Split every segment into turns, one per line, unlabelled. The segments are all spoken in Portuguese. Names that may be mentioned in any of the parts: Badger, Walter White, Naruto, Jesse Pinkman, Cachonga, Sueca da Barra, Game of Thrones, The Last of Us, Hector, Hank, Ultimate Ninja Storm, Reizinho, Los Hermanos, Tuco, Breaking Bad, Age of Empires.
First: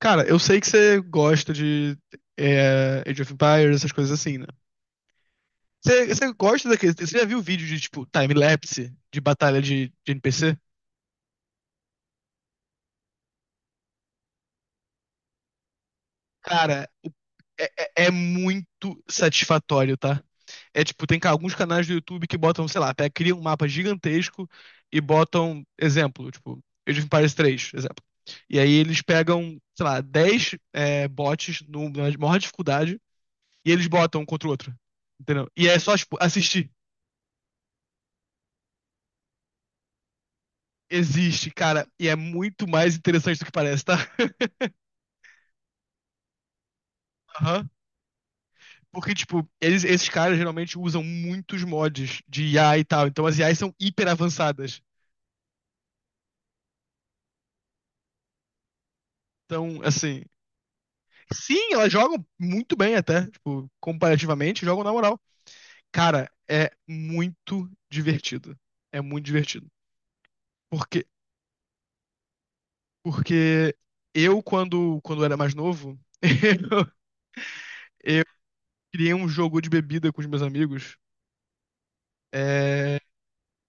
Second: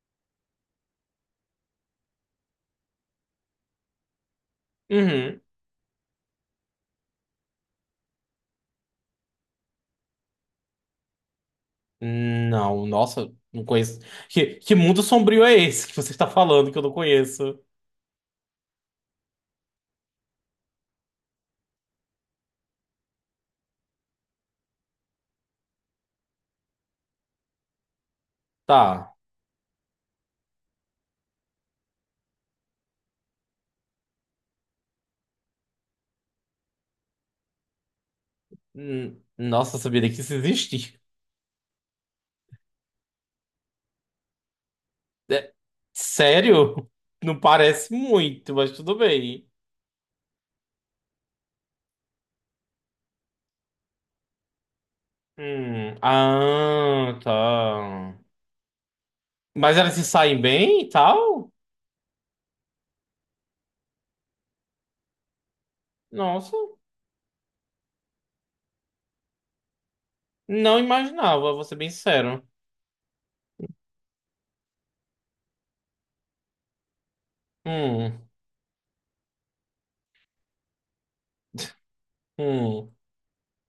Cara, eu sei que você gosta de Age of Empires, essas coisas assim, né?
Uhum.
Você gosta daquele. Você já viu vídeo de, tipo, time-lapse de batalha de NPC?
Não, nossa, não conheço. Que mundo sombrio é esse que você está falando que eu
Cara,
não conheço?
é, é muito satisfatório, tá? É tipo, tem alguns canais do YouTube que botam, sei lá, criam um mapa gigantesco e botam, exemplo, tipo, Age of Empires 3, exemplo. E aí eles
Tá.
pegam, sei lá, 10 bots na maior dificuldade e eles botam um contra o outro. Entendeu? E é só, tipo, assistir.
Nossa, eu sabia nem que isso existe.
Existe, cara, e é muito mais interessante do que parece, tá?
É, sério? Não
Aham.
parece muito, mas tudo
Porque, tipo,
bem.
esses caras geralmente usam muitos mods de IA e tal. Então as IAs são hiper avançadas.
Ah, tá. Mas
Então,
elas se
assim.
saem bem e tal?
Sim, elas jogam muito bem até. Tipo, comparativamente, jogam na moral. Cara,
Nossa,
é muito divertido. É muito divertido.
não
Porque,
imaginava, vou ser bem sincero.
porque quando era mais novo, eu
Hum,
criei um jogo de bebida com os meus amigos.
hum.
É,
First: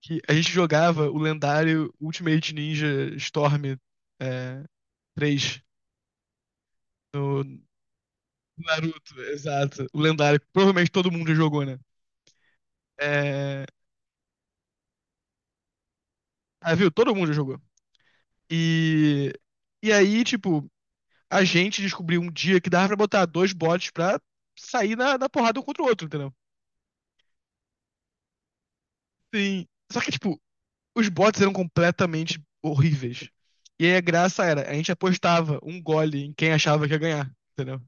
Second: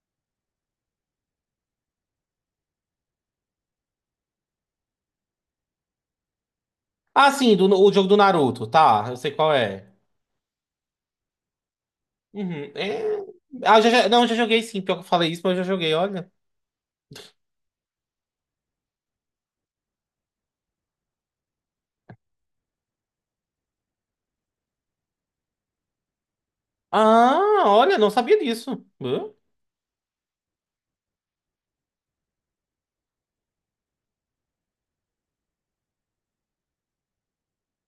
que a gente jogava o lendário Ultimate Ninja Storm é, 3
Ah,
no
sim,
no
do, o jogo do Naruto, tá, eu
Naruto,
sei qual
exato.
é.
O lendário, que provavelmente todo mundo já jogou, né?
Uhum. É...
É,
Não, eu já joguei, sim. Pior que eu falei isso, mas eu já joguei, olha.
ah, viu? Todo mundo já jogou. E, e aí, tipo, a gente descobriu um dia que dava pra botar dois bots pra sair na porrada um contra o outro, entendeu?
Ah, olha, não sabia disso. Hã?
Sim. Só que, tipo, os bots eram completamente horríveis. E aí a graça era, a gente apostava um gole em quem achava que ia ganhar, entendeu?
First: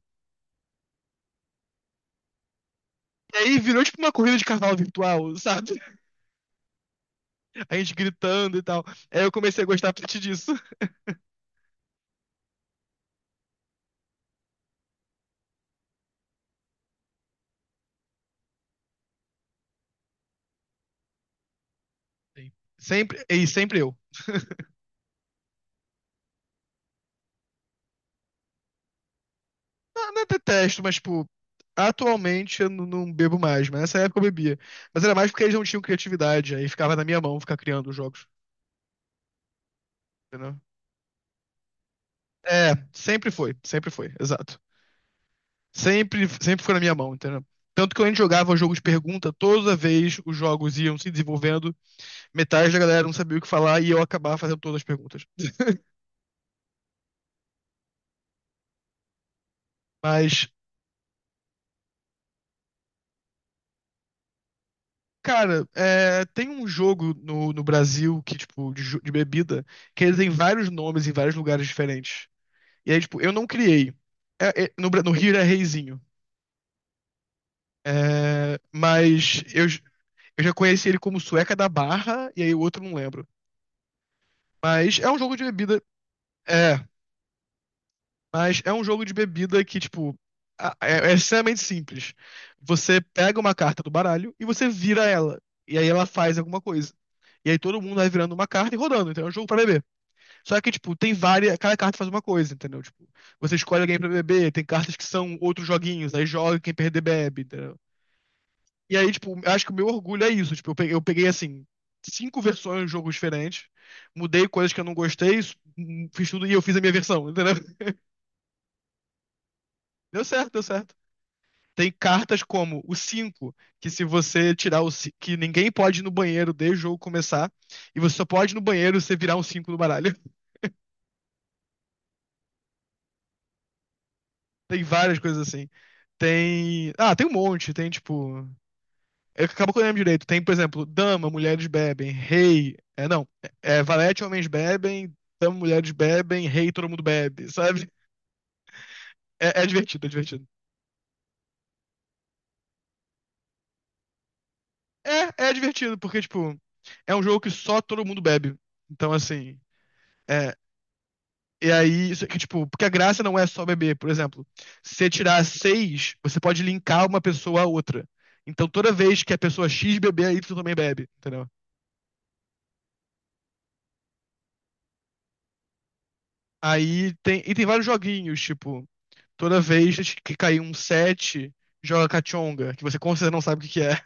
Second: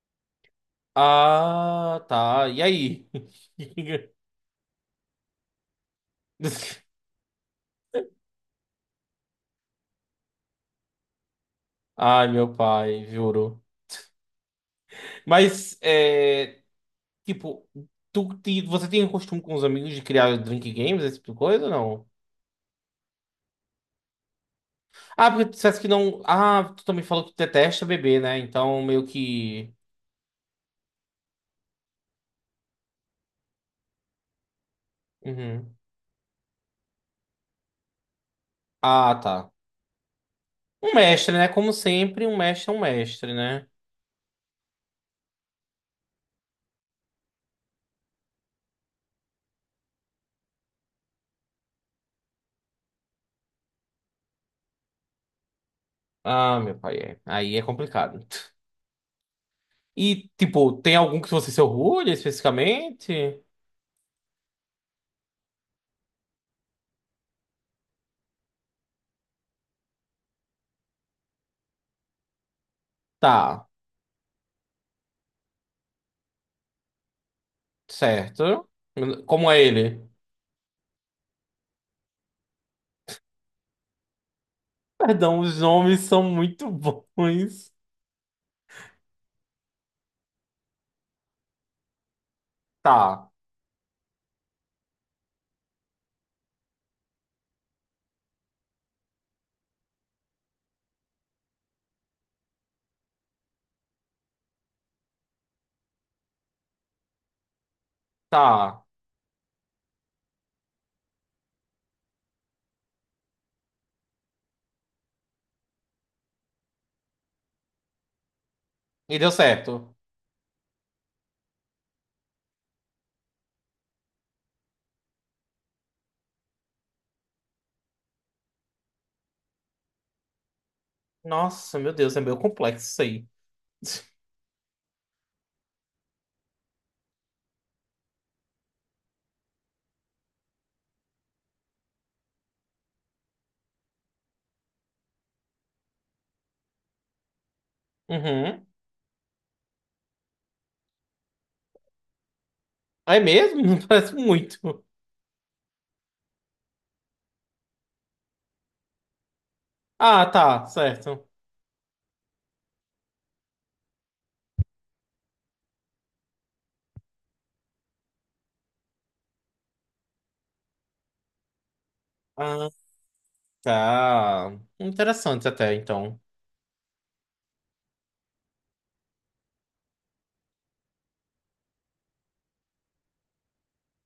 Ah, tá. E aí?
E aí virou tipo uma corrida de carnaval virtual, sabe? A gente gritando e tal. Aí eu comecei a gostar a partir disso.
Ai, meu pai, juro. Mas, é, tipo, você tem costume com os amigos de criar drink games, esse tipo de coisa ou não?
Sim. Sempre, e sempre eu.
Ah, porque tu disseste que não. Ah, tu também falou que tu detesta beber, né? Então, meio que.
Não, não detesto, mas tipo, atualmente eu não bebo mais, mas nessa época eu bebia. Mas era mais porque eles não
Uhum.
tinham criatividade, aí ficava na minha mão ficar criando os jogos,
Ah, tá.
entendeu?
Um mestre, né? Como sempre, um mestre
É,
é um mestre, né?
sempre foi, exato. Sempre, sempre foi na minha mão, entendeu? Tanto que quando a gente jogava o jogo de pergunta, toda vez os jogos iam se desenvolvendo, metade da galera não sabia o que falar e eu acabava fazendo todas as perguntas.
Ah, meu pai, é. Aí é complicado. E,
Mas
tipo, tem algum que você se orgulha especificamente?
Cara, é, tem um jogo no Brasil que, tipo, de bebida, que ele tem vários nomes em vários lugares diferentes. E aí, tipo, eu não
Tá,
criei. No Rio é Reizinho.
certo.
Mas
Como é ele?
eu já conheci ele como Sueca da Barra, e aí o outro eu não lembro. Mas é um jogo
Perdão,
de
os
bebida.
nomes são muito
É,
bons.
mas é um jogo de bebida que, tipo, é extremamente simples. Você
Tá,
pega uma carta do baralho e você vira ela. E aí ela faz alguma coisa. E aí todo mundo vai virando uma carta e rodando. Então é um jogo pra beber. Só que, tipo, tem várias. Cada carta faz uma coisa, entendeu? Tipo, você escolhe alguém pra beber, tem cartas que são outros joguinhos, aí joga e quem perder bebe, entendeu?
tá.
E aí, tipo, eu acho que o meu orgulho é isso. Tipo, eu peguei, assim, cinco versões de jogos diferentes, mudei coisas que eu não gostei, fiz tudo e eu fiz a minha versão, entendeu?
E deu certo.
Deu certo, deu certo. Tem cartas como o 5 que, se você tirar que ninguém pode ir no banheiro desde o jogo começar, e você só pode ir no banheiro se você virar um cinco no baralho.
Nossa, meu Deus, é meio complexo isso aí.
Tem várias coisas assim. Tem. Ah, tem um monte. Tem, tipo. Acabou que eu lembro direito. Tem, por exemplo, dama, mulheres bebem, rei. É, não. Valete, homens bebem, dama, mulheres bebem, rei, todo mundo bebe, sabe?
Uhum.
É divertido, é divertido.
É mesmo? Parece muito.
É divertido, porque, tipo, é um jogo que só todo mundo bebe. Então, assim.
Ah,
É,
tá, certo.
e aí, isso aqui, tipo, porque a graça não é só beber, por exemplo. Se você tirar seis, você pode linkar uma pessoa a outra. Então, toda vez que a pessoa X beber, a Y também bebe, entendeu?
Ah, tá. Interessante até, então.
Aí tem. E tem vários joguinhos, tipo. Toda vez que cair um set joga Cachonga, que você com certeza não sabe o que que é.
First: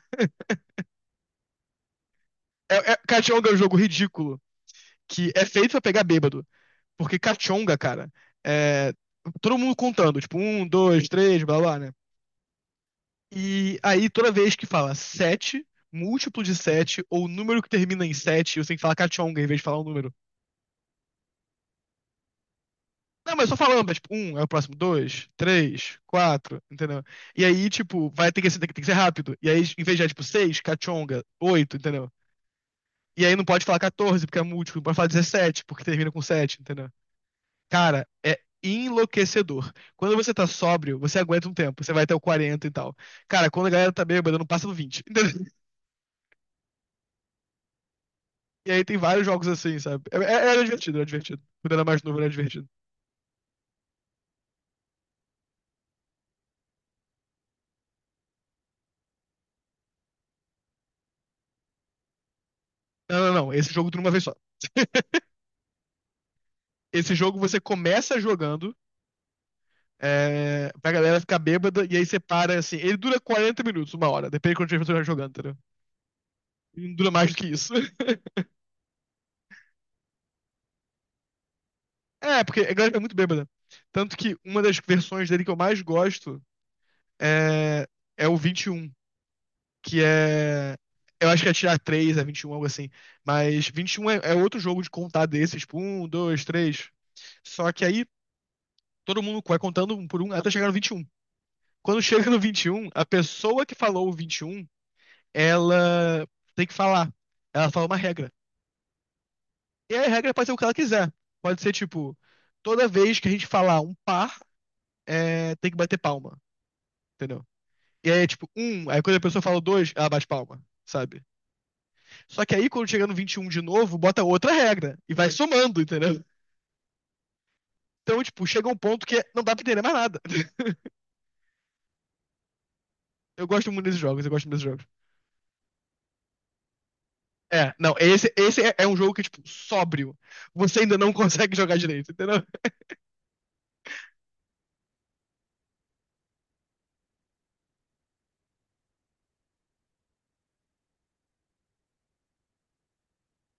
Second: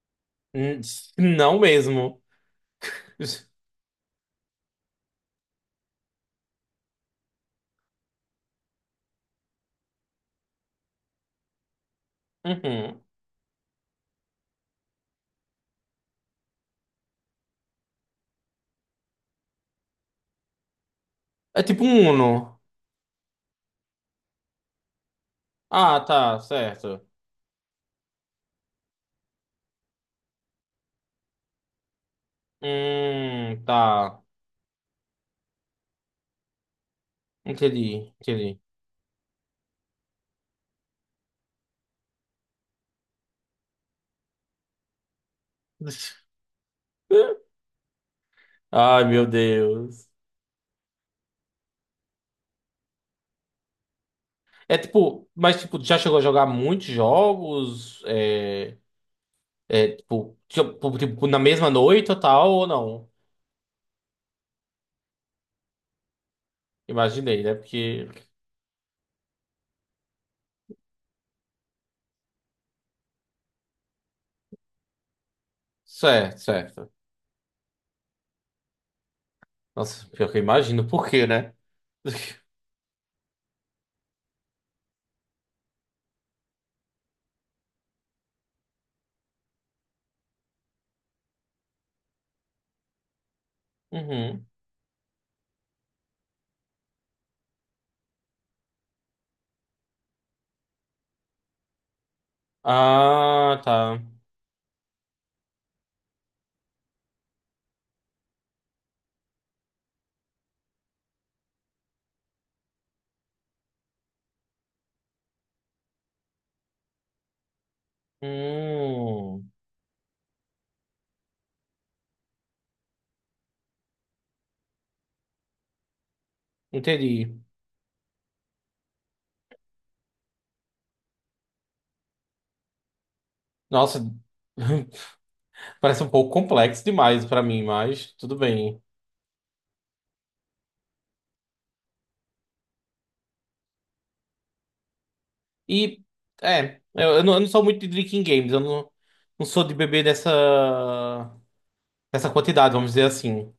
Hum, Não mesmo.
Cachonga é um jogo ridículo, que é feito pra pegar bêbado. Porque Cachonga, cara, é todo mundo contando, tipo, um, dois, três, blá blá, né?
Uhum.
E aí toda vez que fala 7, múltiplo de 7, ou número que termina em 7, você tem que falar Cachonga em vez de falar um número.
É tipo um Uno.
Não, mas só falando, mas, tipo, um é o próximo, dois, três,
Ah, tá,
quatro, entendeu?
certo.
E aí, tipo, vai ter que ser, tem que ser rápido. E aí, em vez de, tipo, seis, cachonga, oito, entendeu? E aí não pode falar
Tá.
14, porque é múltiplo, não pode falar 17 porque termina com 7, entendeu? Cara,
Entendi,
é
entendi.
enlouquecedor. Quando você tá sóbrio, você aguenta um tempo, você vai até o 40 e tal. Cara, quando a galera tá bêbada, não passa do 20, entendeu? E aí tem
Ai,
vários
meu
jogos assim, sabe?
Deus.
Era divertido, era divertido. Quando era mais novo, era divertido.
É tipo, mas tipo, já chegou a jogar muitos jogos? É, é tipo, na mesma noite ou tal, ou não?
Não, não, não. Esse jogo tudo uma vez só. Esse jogo
Imaginei, né?
você
Porque.
começa jogando pra galera ficar bêbada, e aí você para assim. Ele dura 40 minutos, uma hora, depende de quanto você estiver jogando, entendeu?
Certo,
Ele
certo.
não dura mais do que isso.
Nossa, pior que eu imagino por quê, né?
É, porque a galera é muito bêbada. Tanto que uma das versões dele que eu mais gosto é, é o 21, que é. Eu acho que é tirar 3, é 21, algo assim. Mas 21 é
Uhum.
outro jogo de contar desses, tipo, 1, 2, 3. Só que aí todo mundo vai contando um por um até chegar no 21. Quando chega no 21, a
Ah,
pessoa que
tá.
falou o 21, ela tem que falar. Ela fala uma regra. E a regra pode ser o que ela quiser. Pode ser, tipo, toda vez que a gente falar um par, tem que bater palma. Entendeu? E aí é tipo, um, aí quando a pessoa
Hum,
fala dois, ela bate palma, sabe? Só que aí quando chega no 21 de novo, bota outra regra e vai somando, entendeu?
entendi.
Então, tipo, chega um ponto que não dá pra entender mais nada. Eu gosto muito desses
Nossa,
jogos, eu gosto muito desses jogos.
parece um pouco complexo demais pra mim,
É, não,
mas
esse,
tudo
esse é,
bem.
é um jogo que, tipo, sóbrio. Você ainda não consegue jogar direito, entendeu?
E é, eu não sou muito de drinking games, eu não, não sou de beber dessa, dessa quantidade, vamos dizer assim,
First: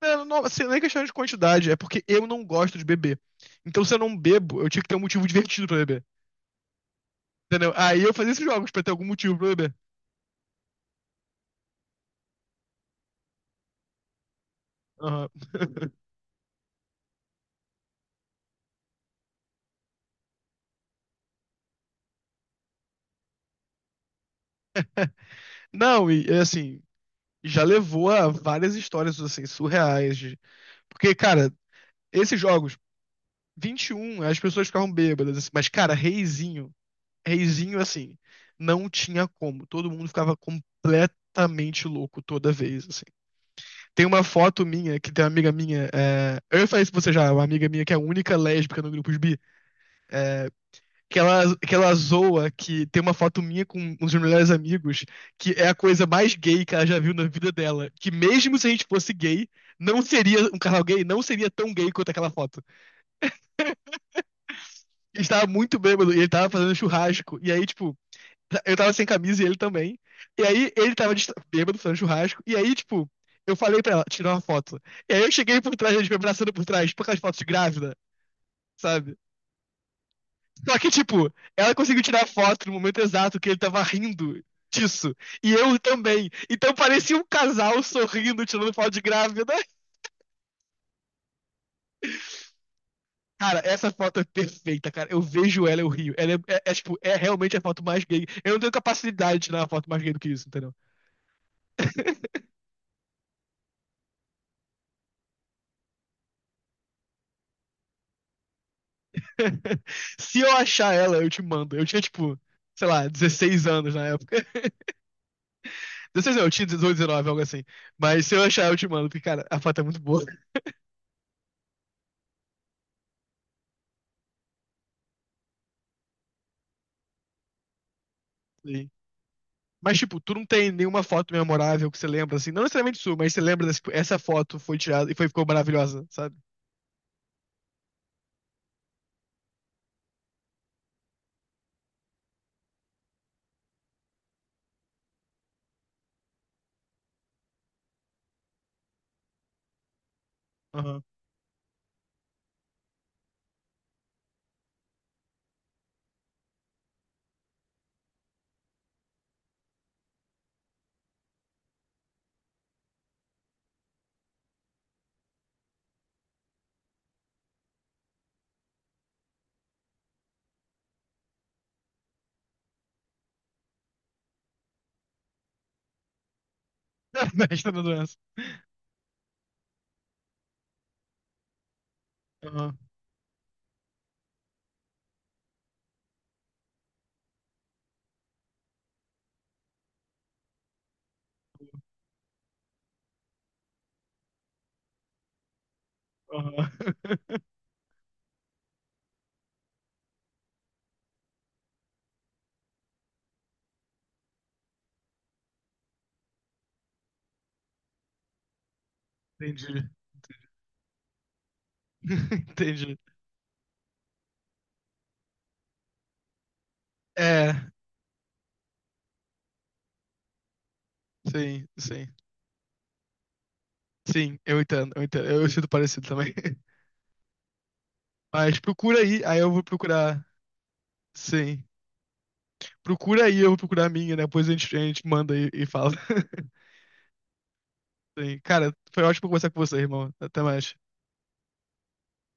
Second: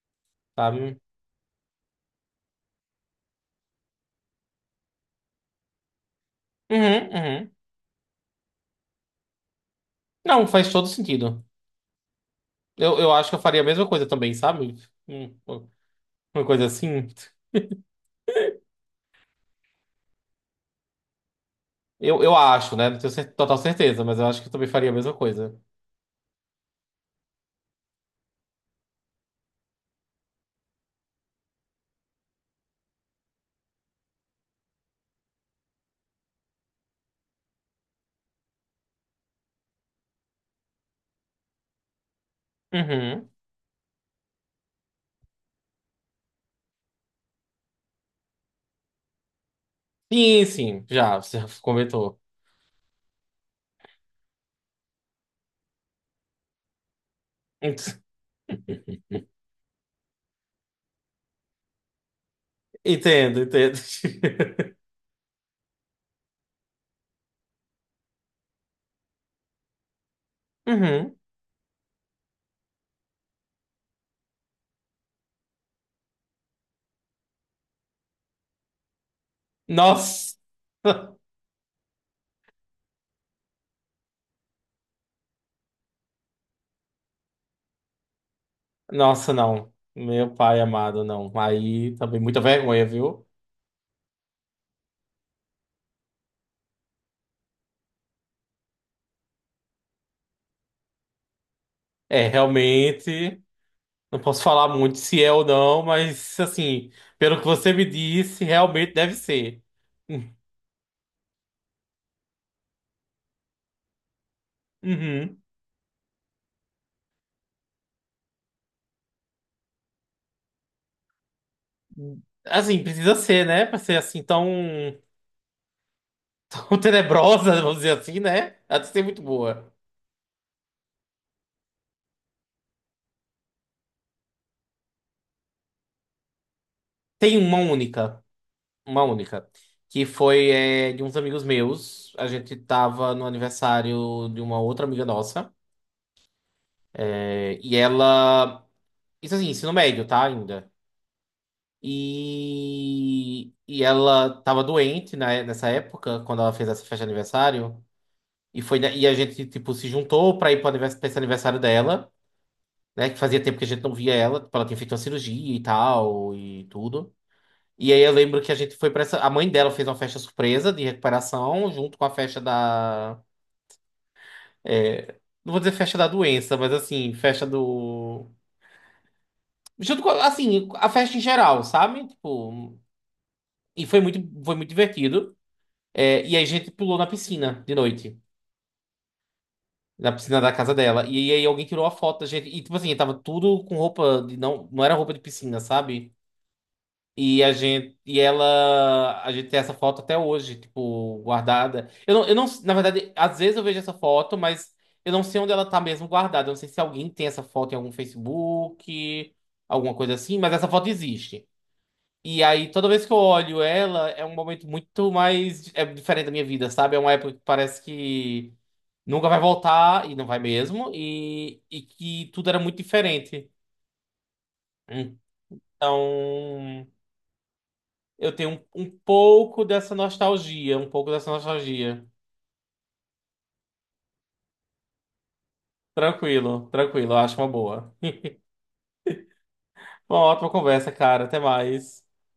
Não, não, assim, não é
sabe?
questão de quantidade, é porque eu não gosto de beber. Então, se eu não bebo, eu tinha que ter um motivo divertido pra beber.
Uhum, uhum.
Entendeu? Aí eu fazia esses jogos pra ter algum motivo pra beber.
Não, faz todo sentido. Eu acho que eu faria a mesma coisa também, sabe?
Aham.
Hum, Uma coisa assim. Eu acho, né? Não tenho total certeza, mas eu acho que eu também faria a mesma coisa.
Não, e é assim, já levou a várias histórias assim surreais. De... Porque, cara, esses jogos 21, as pessoas ficavam bêbadas assim, mas, cara, Reizinho, Reizinho assim, não tinha como, todo mundo ficava completamente louco toda vez assim.
Uhum.
Tem uma foto minha que tem uma amiga minha, eu falei isso pra você já. Uma amiga minha que é a única lésbica no grupo bi,
Sim,
é...
sim, já,
que
você já
ela, que ela
comentou.
zoa que tem uma foto minha com um dos meus melhores amigos, que é a coisa mais gay que ela já viu na vida dela.
Ent-
Que mesmo se a gente fosse gay, não seria um casal gay, não seria tão gay quanto aquela foto.
Entendo, entendo.
Ele estava muito bêbado e ele estava fazendo churrasco. E aí, tipo, eu tava sem camisa e ele também. E aí ele tava
Uhum.
bêbado fazendo churrasco. E aí, tipo, eu falei pra ela tirar uma foto. E aí eu cheguei por trás, a gente me abraçando por trás, por aquelas fotos de grávida, sabe?
Nossa!
Só que, tipo, ela conseguiu tirar foto no momento exato que ele tava rindo disso. E eu também. Então parecia um casal sorrindo, tirando foto de
Nossa,
grávida.
não. Meu pai amado, não. Aí também muita vergonha, viu?
Cara, essa foto é perfeita, cara. Eu vejo ela, eu rio. Ela é realmente a foto mais gay. Eu não tenho capacidade de tirar uma foto mais gay do que isso, entendeu?
É, realmente, não posso falar muito se é ou não, mas assim, pelo que você me disse, realmente deve ser.
Se eu achar ela, eu te mando. Eu tinha, tipo, sei lá, 16 anos na época.
Uhum.
16 não, eu tinha 18, 19, algo assim. Mas se eu achar, eu te mando, porque, cara, a foto é muito boa.
Assim, precisa ser, né? Pra ser assim tão, tão tenebrosa, vamos dizer assim, né? Ela tem que
Sim.
ser muito boa.
Mas, tipo, tu não tem nenhuma foto memorável que você lembra, assim. Não necessariamente sua, mas você lembra dessa, tipo, essa foto foi tirada e ficou maravilhosa, sabe?
Tem uma única, uma única, que foi é, de uns amigos meus. A gente tava no aniversário de uma outra amiga nossa. É, e ela. Isso assim, ensino médio, tá? Ainda.
Aham.
E ela tava doente nessa época, quando ela fez essa festa de aniversário. E, foi, e a gente, tipo, se juntou pra ir pra esse aniversário dela, né? Que fazia tempo que a gente não via ela. Tipo, ela tinha feito uma cirurgia e tal, e tudo. E aí eu lembro que a gente foi pra essa... A mãe dela fez uma festa surpresa de recuperação, junto com a festa da... É, não vou dizer festa da doença, mas assim, festa
Mestre da doença.
do... Junto com, assim, a festa em geral, sabe?
Aham.
Tipo... E foi muito divertido. É, e aí a gente pulou na piscina de noite. Na piscina da casa dela. E aí alguém tirou a foto da gente. E tipo assim, tava tudo com roupa de. Não, não era roupa de piscina, sabe?
Aham.
E a gente. E ela. A gente tem essa foto até hoje, tipo, guardada. Eu não, eu não. Na verdade, às vezes eu vejo essa foto, mas eu não sei onde ela tá mesmo guardada. Eu não sei se alguém tem essa foto em algum Facebook,
Entendi.
alguma coisa assim, mas essa foto existe. E aí, toda
Entendi.
vez que eu olho ela, é um momento muito mais. É diferente da minha vida, sabe? É uma época que
É,
parece que nunca vai voltar, e não vai mesmo,
sim,
e
sim.
que tudo era muito diferente.
Sim, eu entendo, eu entendo. Eu sinto parecido também.
Então, eu tenho
Mas
um
procura aí, aí eu vou
pouco dessa
procurar.
nostalgia, um pouco dessa
Sim.
nostalgia.
Procura aí, eu vou procurar a minha, né? Depois a gente manda e fala.
Tranquilo, tranquilo, eu acho uma boa.
Sim. Cara, foi ótimo conversar com você, irmão.
Bom,
Até
ótima
mais.
conversa, cara. Até mais.